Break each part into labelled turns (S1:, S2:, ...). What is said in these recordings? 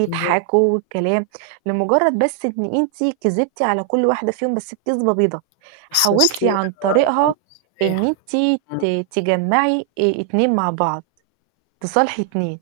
S1: [unintelligible]
S2: والكلام، لمجرد بس إن أنتِ كذبتِ على كل واحدة فيهم بس كذبة بيضة، حاولتِ عن طريقها إن أنتِ
S1: [unintelligible]
S2: ت
S1: امم.
S2: تجمّعي آآ 2 مع بعض، تصالحي 2.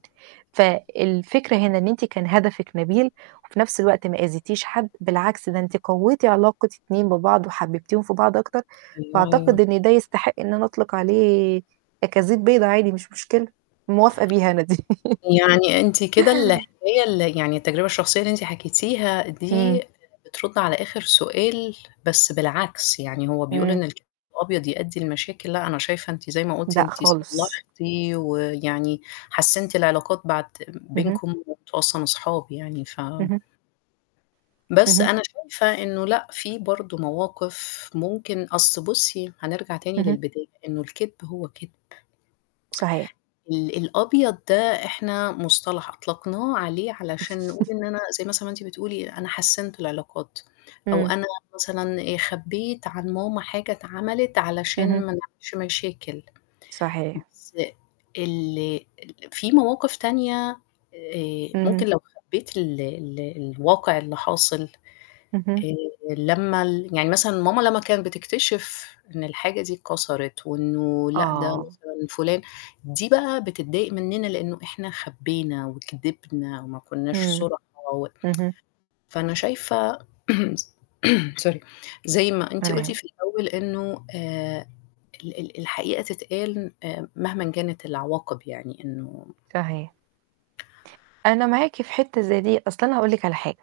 S2: فالفكرة هنا إن أنتِ كان هدفِك نبيل وفي نفس الوقت ما أذيتيش حد، بالعكس ده أنتِ قويتِ علاقة 2 ببعض وحببتيهم في بعض أكتر،
S1: أيوه، أيوه.
S2: فأعتقد إن ده يستحق إن أنا أطلق عليه أكاذيب بيضة عادي مش مشكلة، موافقة بيها أنا دي.
S1: يعني أنتِ كده الحكاية ال يعني التجربة الشخصية اللي أنتِ حكيتيها
S2: إمم.
S1: دي، بترد على آخر سؤال بس بالعكس، يعني هو بيقول
S2: إمم.
S1: إن [unintelligible] الأبيض يؤدي لمشاكل، لا أنا شايفة أنتِ زي ما قلتِ
S2: لأ
S1: أنتِ
S2: خالص.
S1: صلحتِ ويعني حسنتِ العلاقات بعد
S2: اهم.
S1: بينكم وأنتم أصلًا أصحابي يعني ف
S2: اهم.
S1: بس
S2: اهم.
S1: أنا شايفة إنه لأ، في برضه مواقف ممكن أصل بُصّي هنرجع تاني
S2: اهم.
S1: للبداية، إنه الكدب هو كدب.
S2: صحيح.
S1: ال الأبيض ده إحنا مصطلح أطلقناه عليه علشان نقول إن أنا زي مثلًا أنتِ بتقولي أنا حسنت العلاقات، أو
S2: إمم.
S1: أنا مثلًا خبيت عن ماما حاجة اتعملت علشان
S2: اهم.
S1: ما نعملش مشاكل،
S2: صحيح.
S1: بس ال في مواقف تانية، آآ
S2: همم.
S1: ممكن لو خبيت ال ال الواقع اللي حاصل،
S2: اهم.
S1: آآ لما ال يعني مثلًا ماما لما كانت بتكتشف إن الحاجة دي اتكسرت وإنه لأ، ده
S2: آه.
S1: مثلًا فلان دي بقى بتضايق مننا لأنه إحنا خبينا وكدبنا وما كناش
S2: إمم.
S1: صُرحة و
S2: اهم.
S1: فأنا شايفة سوري، زي ما أنتِ
S2: ولا
S1: قلتِ
S2: يهم
S1: في الأول إنه آآ ال ال الحقيقة تتقال آآ مهما كانت العواقب يعني إنه
S2: صحيح. أنا معاكِ في حتة زي دي، أصل أنا هاقول لِك على حاجة.